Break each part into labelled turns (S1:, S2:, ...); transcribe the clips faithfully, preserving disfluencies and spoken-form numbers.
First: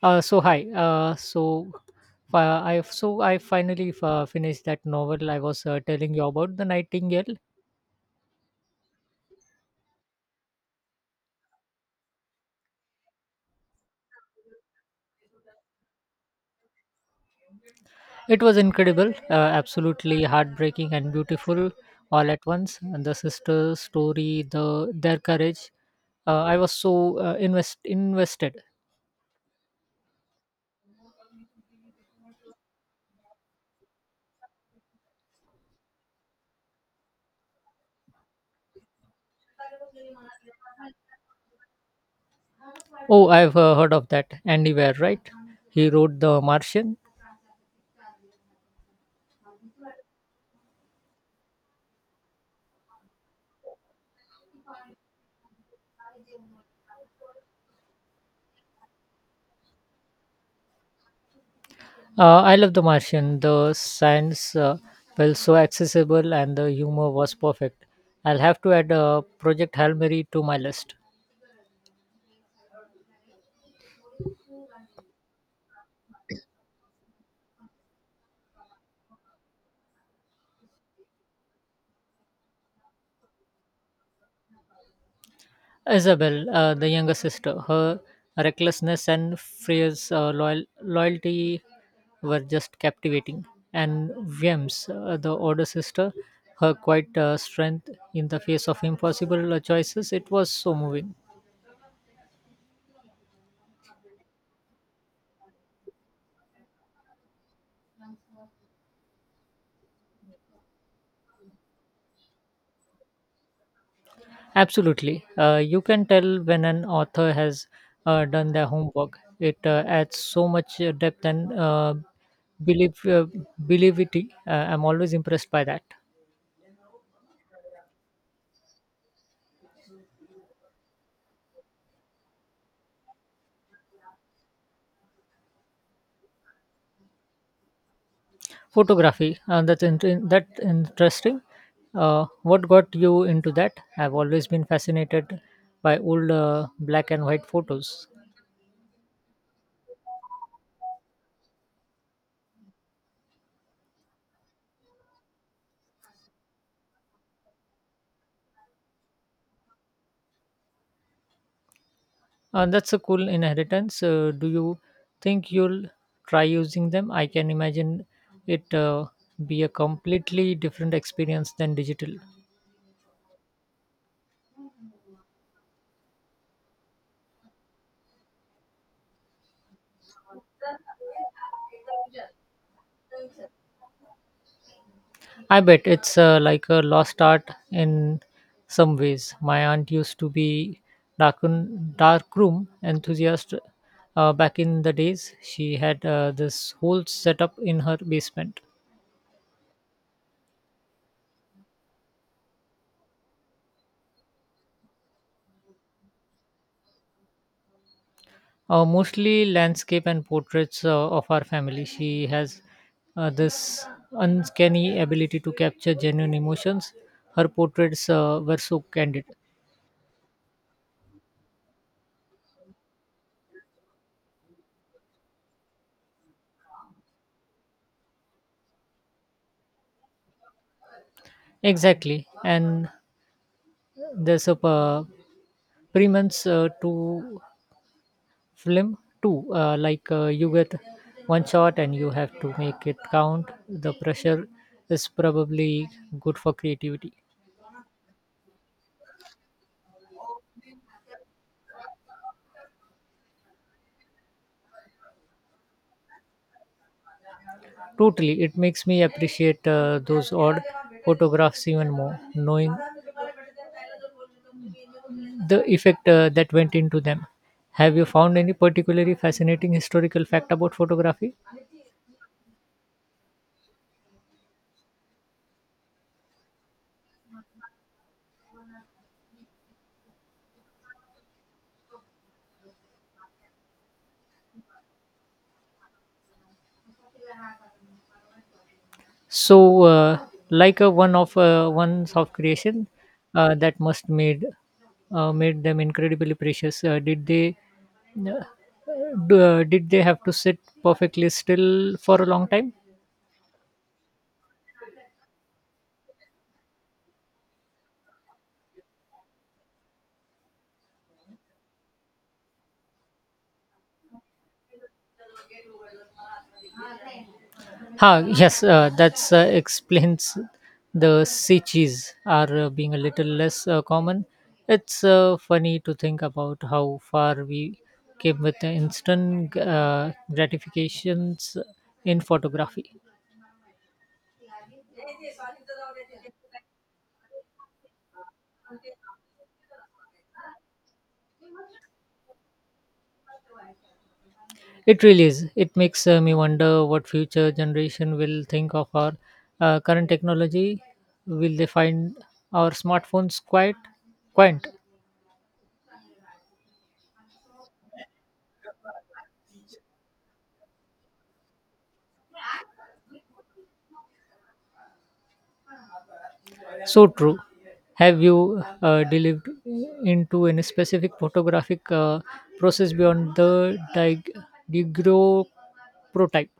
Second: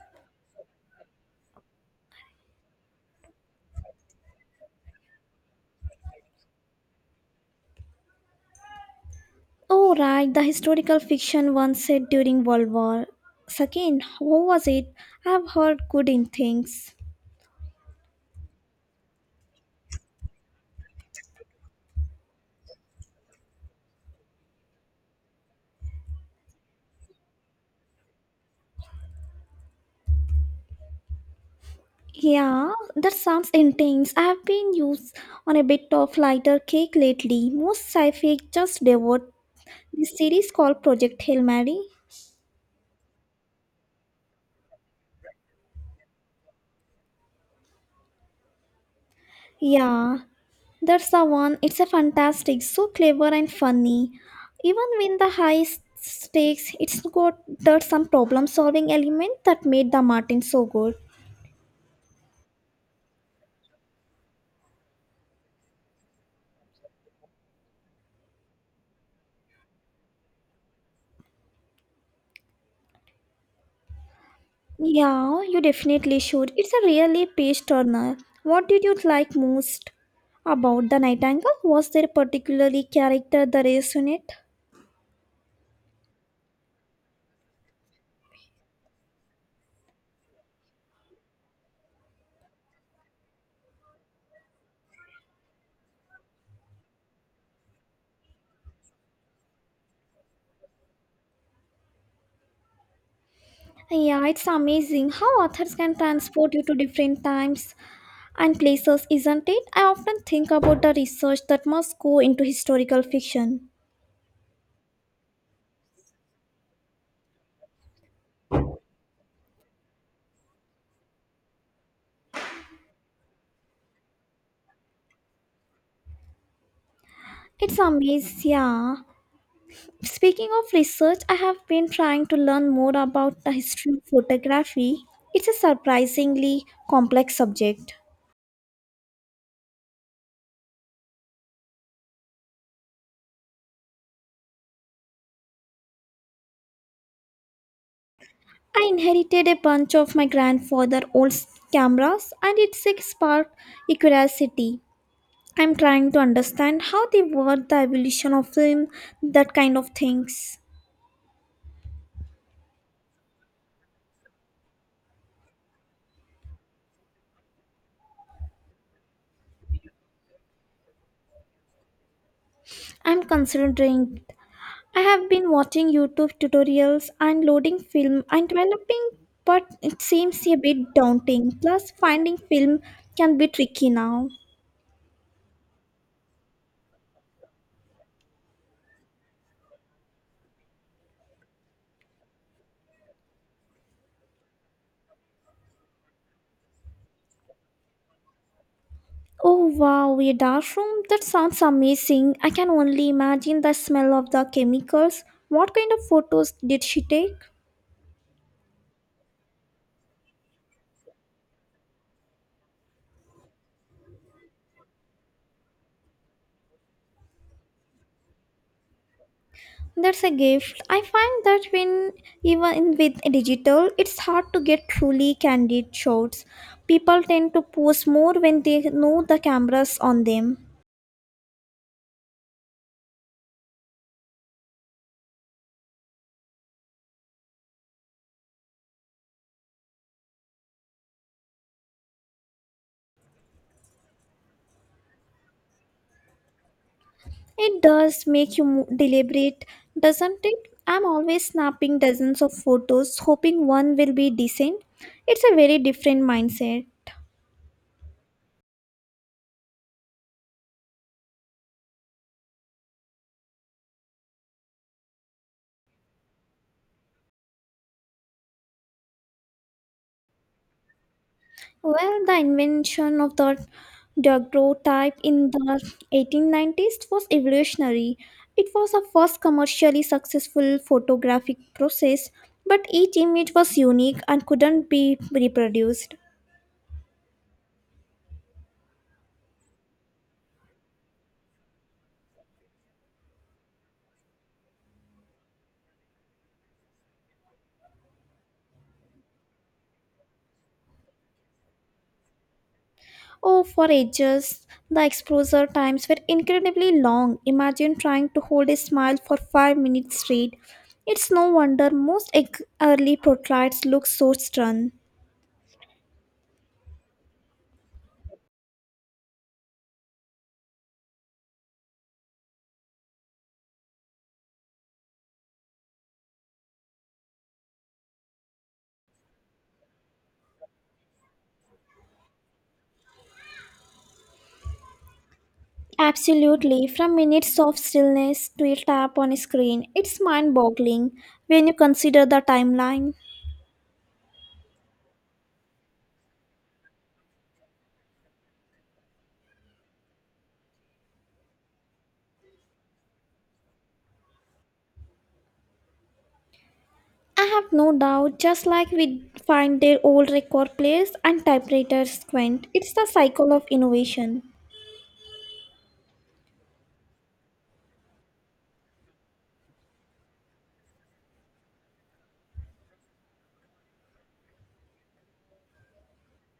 S1: Uh, so hi. Uh, so uh, I so I finally uh, finished that novel I was uh, telling you about, The Nightingale.
S2: Oh, right, the historical fiction one set during World War. Second, what was it? I've heard good in things.
S1: It was incredible, uh, absolutely heartbreaking and beautiful all at once. And the sister's story, the their courage. Uh, I was so uh, invest invested.
S2: Yeah, that sounds intense. I've been used on a bit of lighter cake lately. Most sci-fi just devoured this series called Project Hail Mary.
S1: Oh, I've uh, heard of that. Andy Weir, right? He wrote The Martian.
S2: Yeah, that's the one. It's a fantastic, so clever and funny. Even when the high stakes, it's got that some problem-solving element that made the Martin so good.
S1: Uh, I love The Martian. The science uh, felt so accessible and the humor was perfect. I'll have to add uh, Project Hail Mary to my list.
S2: Yeah, you definitely should. It's a really page turner. What did you like most about The Nightingale? Was there a particularly character that resonated?
S1: Isabel, uh, the younger sister, her recklessness and Freya's uh, loyal- loyalty were just captivating. And Viems, uh, the older sister, her quiet uh, strength in the face of impossible uh, choices, it was so moving.
S2: Yeah, it's amazing how authors can transport you to different times and places, isn't it? I often think about the research that must go into historical fiction.
S1: Absolutely. Uh, you can tell when an author has uh, done their homework. It uh, adds so much uh, depth and uh, belief, uh, believity. Uh, I'm always impressed by that.
S2: It's amazing, yeah. Speaking of research, I have been trying to learn more about the history of photography. It's a surprisingly complex subject.
S1: Photography. Uh, that's inter- that interesting. Uh, what got you into that? I've always been fascinated by old uh, black and white photos.
S2: I inherited a bunch of my grandfather's old cameras and it sparked a curiosity. I'm trying to understand how they work, the evolution of film, that kind of things.
S1: Uh, that's a cool inheritance. Uh, do you think you'll try using them? I can imagine it uh, be a completely different experience than digital.
S2: I'm considering it. I have been watching YouTube tutorials and loading film and developing, but it seems a bit daunting. Plus, finding film can be tricky now.
S1: I bet it's uh, like a lost art in some ways. My aunt used to be darkroom, darkroom enthusiast uh, back in the days. She had uh, this whole setup in her basement.
S2: Oh wow, a dashroom? That sounds amazing. I can only imagine the smell of the chemicals. What kind of photos did she take?
S1: Uh, mostly landscape and portraits uh, of our family. She has uh, this uncanny ability to capture genuine emotions. Her portraits uh, were so candid.
S2: That's a gift. I find that when even with digital, it's hard to get truly candid shots. People tend to post more when they know the cameras on them.
S1: Exactly. And there's a uh, premise uh, to film too. Uh, like uh, you get one shot and you have to make it count. The pressure is probably good for creativity.
S2: It does make you mo- deliberate, doesn't it? I'm always snapping dozens of photos, hoping one will be decent. It's a very different mindset.
S1: Totally, it makes me appreciate uh, those odd photographs even more, knowing the effect uh, that went into them. Have you found any particularly fascinating historical fact about photography?
S2: Well, the invention of the daguerreotype in the eighteen nineties was evolutionary. It was the first commercially successful photographic process, but each image was unique and couldn't be reproduced.
S1: So, uh, like a one of uh, ones of creation uh, that must made uh, made them incredibly precious. Uh, did they uh, d- uh, did they have to sit perfectly still for a long time?
S2: Oh, for ages, the exposure times were incredibly long. Imagine trying to hold a smile for five minutes straight. It's no wonder most ex- early portraits look so stern.
S1: Ah, yes, uh, that uh, explains the sea cheese are uh, being a little less uh, common. It's uh, funny to think about how far we came with the instant uh, gratifications in photography.
S2: Absolutely, from minutes of stillness to a tap on a screen, it's mind boggling when you consider the timeline.
S1: It really is. It makes uh, me wonder what future generation will think of our uh, current technology. Will they find our smartphones quite quaint?
S2: I have no doubt, just like we find their old record players and typewriters quaint, it's the cycle of innovation.
S1: So true. Have you uh, delved into any specific photographic uh, process beyond the dig- digro prototype?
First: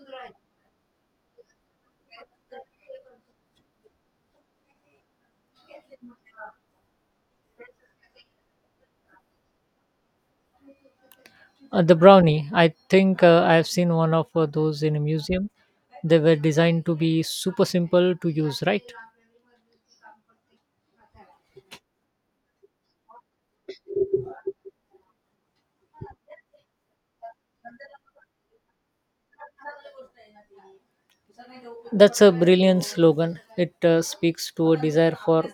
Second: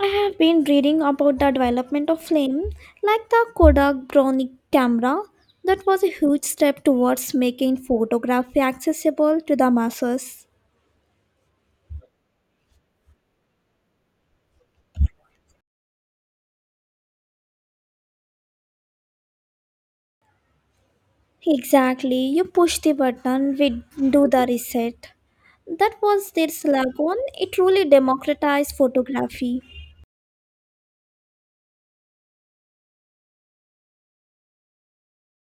S2: I have been reading about the development of film, like the Kodak Brownic camera, that was a huge step towards making photography accessible to the masses.
S1: Uh, the brownie. I think uh, I have seen one of uh, those in a museum. They were designed to be super simple to use, right?
S2: Exactly. You push the button, we do the reset. That was their slogan. It truly democratized photography.
S1: That's a brilliant slogan. It uh, speaks to a desire for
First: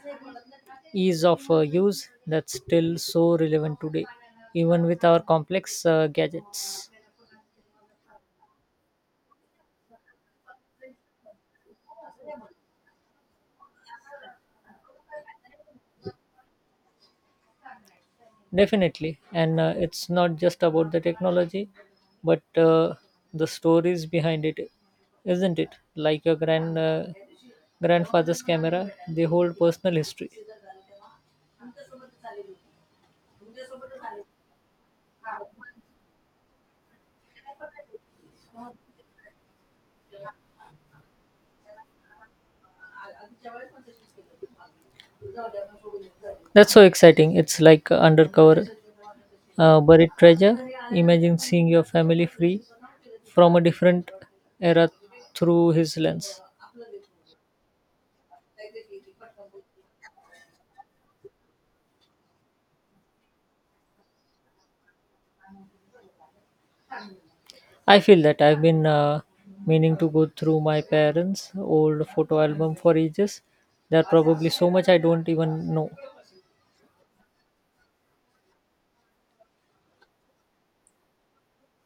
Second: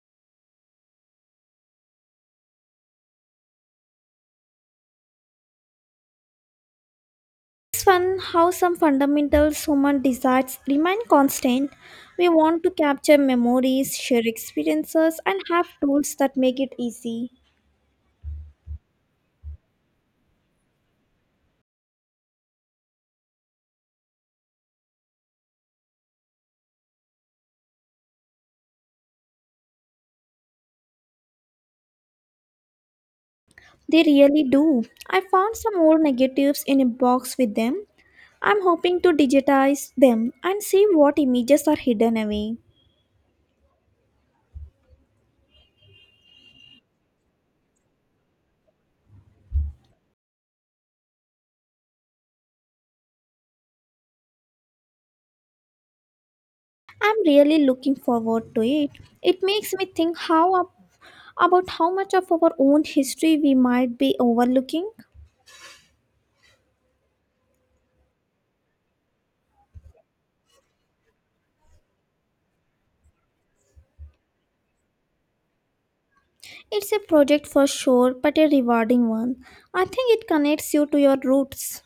S1: ease of uh, use that's still so relevant today, even with our complex uh, gadgets.
S2: It's fun how some fundamental human desires remain constant. We want to capture memories, share experiences, and have tools that make it easy.
S1: Definitely. And uh, it's not just about the technology, but uh, the stories behind it, isn't it? Like your grand, uh, grandfather's camera, they hold personal history.
S2: They really do. I found some old negatives in a box with them. I'm hoping to digitize them and see what images are hidden away.
S1: That's so exciting. It's like undercover uh, buried treasure. Imagine seeing your family free from a different era through his lens.
S2: I'm really looking forward to it. It makes me think how ab- about how much of our own history we might be overlooking.
S1: I feel that I've been uh, meaning to go through my parents' old photo album for ages. There are probably so much I don't even know.
S2: It's a project for sure, but a rewarding one. I think it connects you to your roots.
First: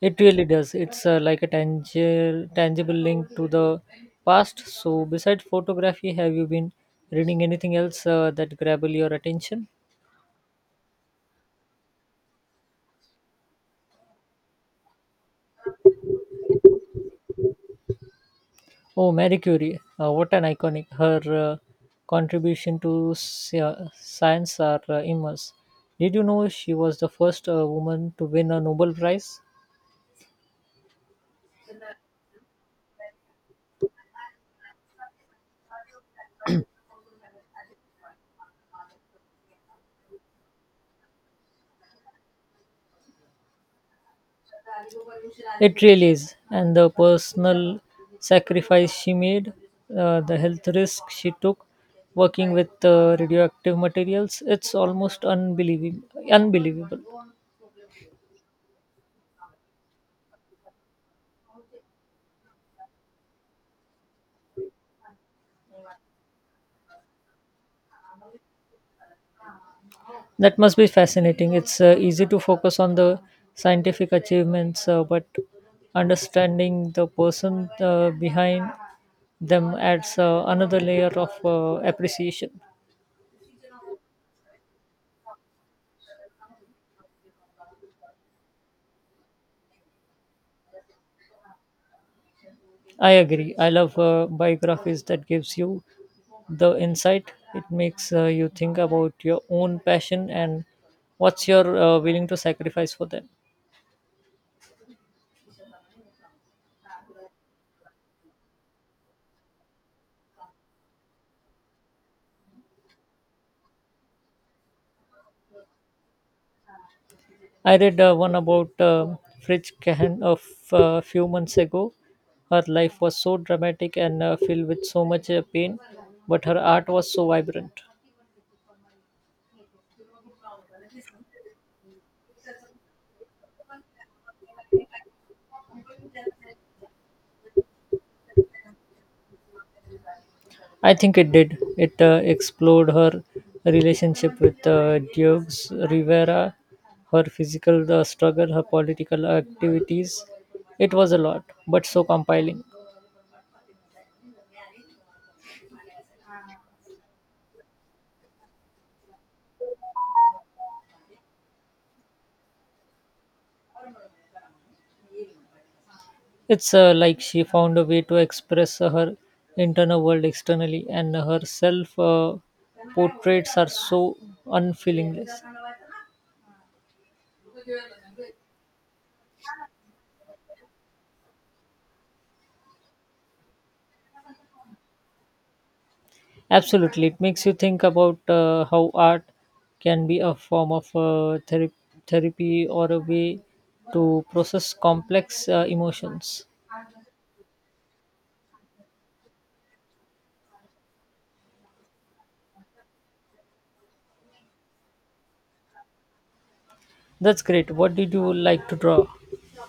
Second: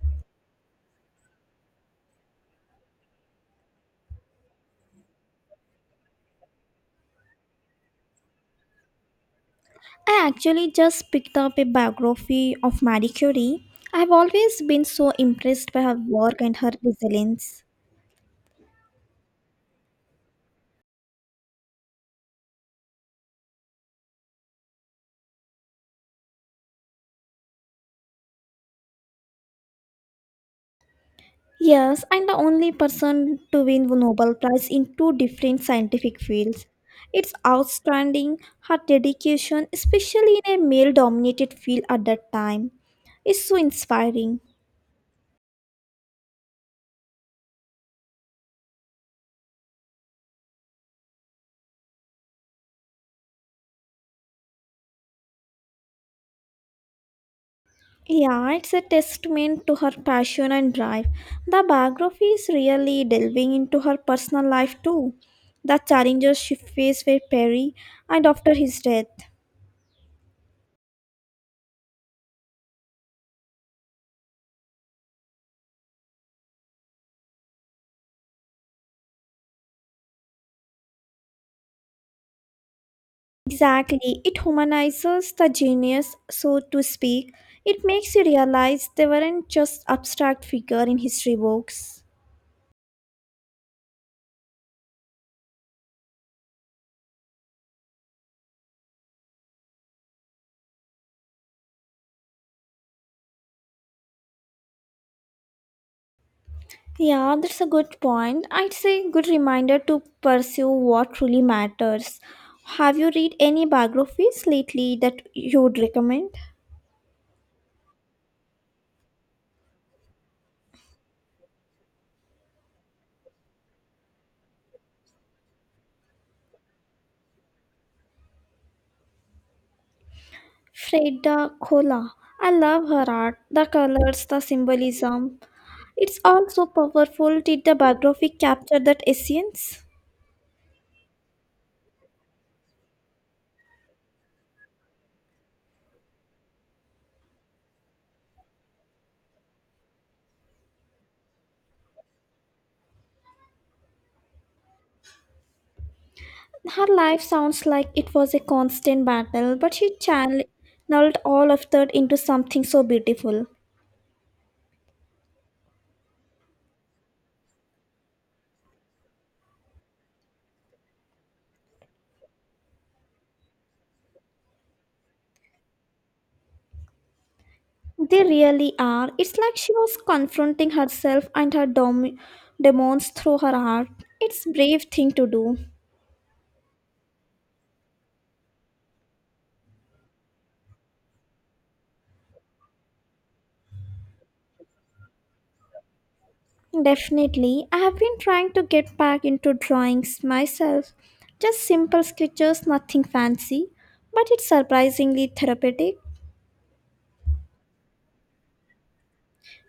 S1: It really does. It's uh, like a tangible, tangible link to the past. So, besides photography, have you been reading anything else uh, that grabble your attention?
S2: I actually just picked up a biography of Marie Curie. I've always been so impressed by her work and her resilience.
S1: Oh, Marie Curie, uh, what an iconic. Her uh, contribution to sci- uh, science are uh, immense. Did you know she was the first uh, woman to win a Nobel Prize?
S2: Yes, I'm the only person to win the Nobel Prize in two different scientific fields. It's outstanding her dedication, especially in a male dominated field at that time. Is so inspiring.
S1: It really is. And the personal sacrifice she made, uh, the health risk she took working with uh, radioactive materials, it's almost unbelievable. unbelievable.
S2: Yeah, it's a testament to her passion and drive. The biography is really delving into her personal life too, the challenges she faced with Perry and after his death.
S1: That must be fascinating. It's uh, easy to focus on the scientific achievements, uh, but understanding the person uh, behind them adds uh, another layer of uh, appreciation.
S2: Exactly. It humanizes the genius, so to speak. It makes you realize they weren't just abstract figure in history books.
S1: I agree. I love uh, biographies that gives you the insight. It makes uh, you think about your own passion and what's you're uh, willing to sacrifice for them.
S2: Yeah, that's a good point. I'd say good reminder to pursue what truly matters. Have you read any biographies lately that you would recommend?
S1: I read uh, one about uh, Fritz Kahan of a few months ago. Her life was so dramatic and uh, filled with so much uh, pain, but her art was so vibrant.
S2: Freda Kahlo. I love her art, the colors, the symbolism. It's all so powerful. Did the biography capture that essence?
S1: I think it did. It uh, explored her relationship with uh, Diogs Rivera, her physical uh, struggle, her political activities. It was a lot, but so compelling.
S2: Her life sounds like it was a constant battle, but she channeled all of that into something so beautiful.
S1: It's uh, like she found a way to express uh, her internal world externally, and her self uh, portraits are so unfeelingless.
S2: They really are. It's like she was confronting herself and her dom- demons through her art. It's brave thing to do.
S1: Absolutely, it makes you think about uh, how art can be a form of uh, therapy, therapy or a way to process complex uh, emotions.
S2: Definitely. I have been trying to get back into drawings myself. Just simple sketches, nothing fancy, but it's surprisingly therapeutic.
S1: That's great. What did you like to draw?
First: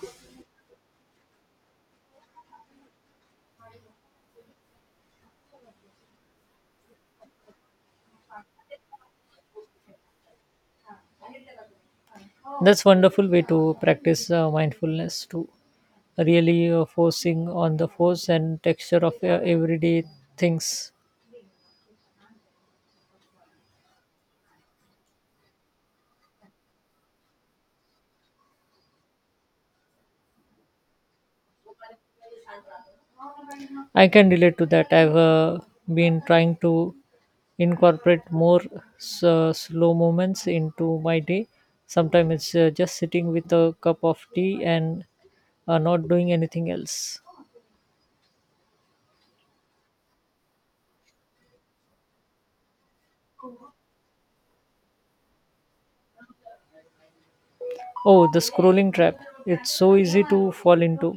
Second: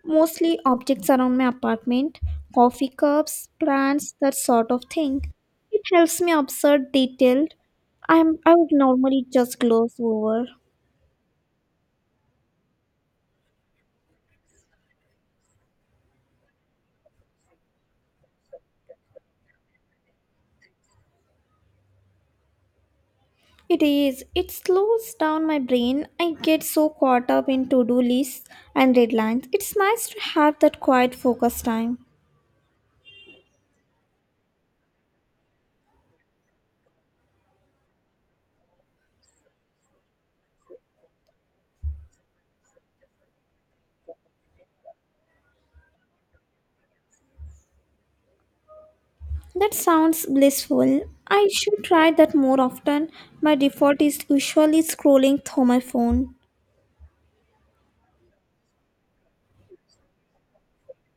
S2: Mostly objects around my apartment, coffee cups, plants, that sort of thing. It helps me observe detail I'm I would normally just gloss over.
S1: That's wonderful way to practice uh, mindfulness too. Really uh, forcing on the force and texture of uh, everyday things.
S2: It is. It slows down my brain. I get so caught up in to-do lists and deadlines. It's nice to have that quiet focus time.
S1: I can relate to that. I've uh, been trying to incorporate more s- uh, slow moments into my day. Sometimes it's uh, just sitting with a cup of tea and uh, not doing anything else.
S2: That sounds blissful. I should try that more often. My default is usually scrolling through my phone.
S1: Oh, the scrolling trap. It's so easy to fall into.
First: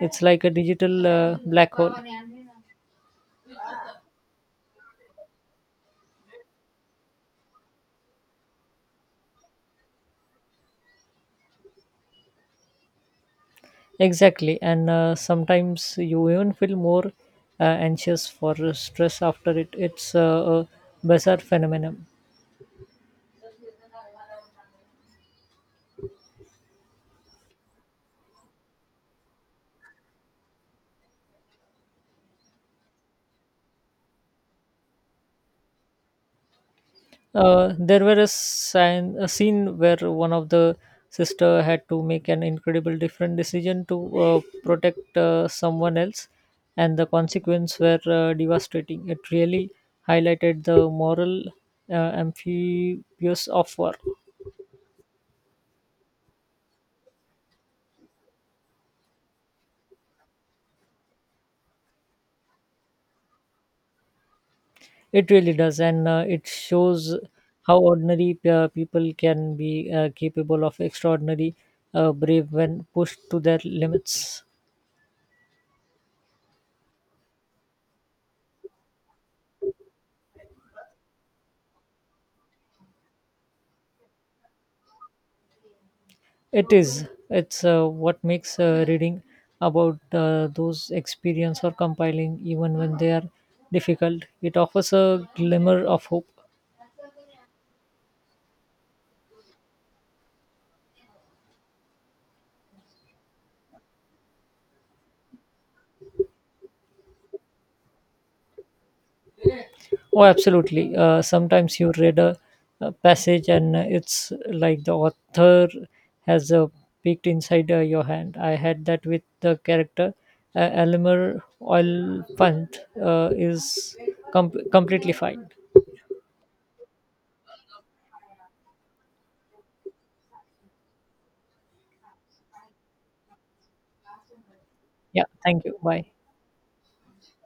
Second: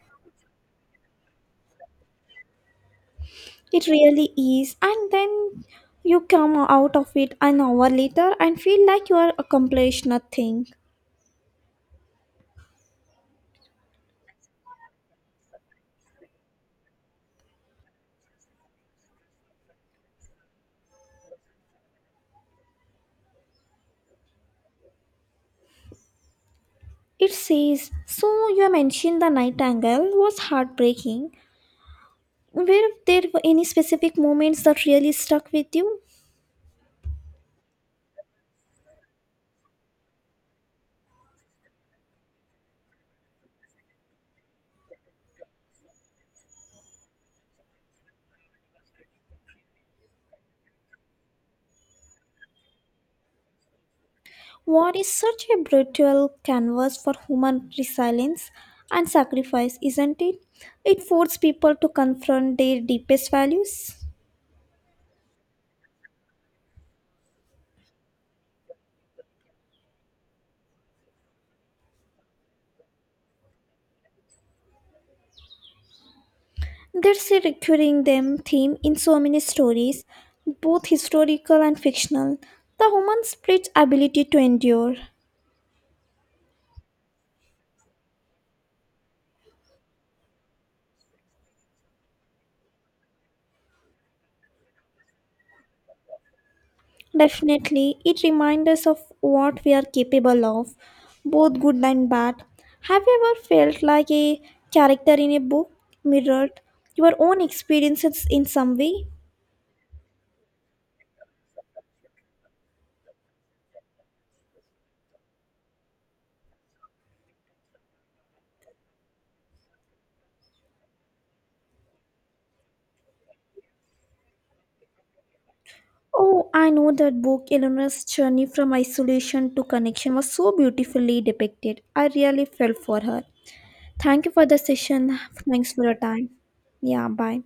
S1: It's like a digital uh, black hole.
S2: It really is. And then you come out of it an hour later and feel like you are accomplished nothing.
S1: Exactly, and uh, sometimes you even feel more uh, anxious for stress after it. It's uh, a bizarre phenomenon.
S2: It says, so you mentioned the night angle was heartbreaking. Were there any specific moments that really stuck with you?
S1: Uh, there were a, sign, a scene where one of the sister had to make an incredible different decision to uh, protect uh, someone else, and the consequences were uh, devastating. It really highlighted the moral uh, amphibious of war.
S2: War is such a brutal canvas for human resilience and sacrifice, isn't it? It forces people to confront their deepest values.
S1: It really does, and uh, it shows how ordinary p- uh, people can be uh, capable of extraordinary uh, brave when pushed to their limits.
S2: There's a recurring them theme in so many stories, both historical and fictional. The human spirit's ability to endure.
S1: It is. It's uh, what makes uh, reading about uh, those experience or compiling, even when they are difficult, it offers a glimmer of hope.
S2: Definitely, it reminds us of what we are capable of, both good and bad. Have you ever felt like a character in a book mirrored your own experiences in some way?
S1: Oh, absolutely. Uh, sometimes you read a, a passage and uh, it's like the author has uh, peeked inside uh, your hand. I had that with the character uh, Elmer Oil Punt uh, is com- completely fine.
S2: Oh, I know that book, Eleanor's journey from isolation to connection, was so beautifully depicted. I really felt for her. Thank you for the session.
S1: Yeah, thank
S2: Thanks
S1: you.
S2: for your
S1: Bye.
S2: time. Yeah, bye.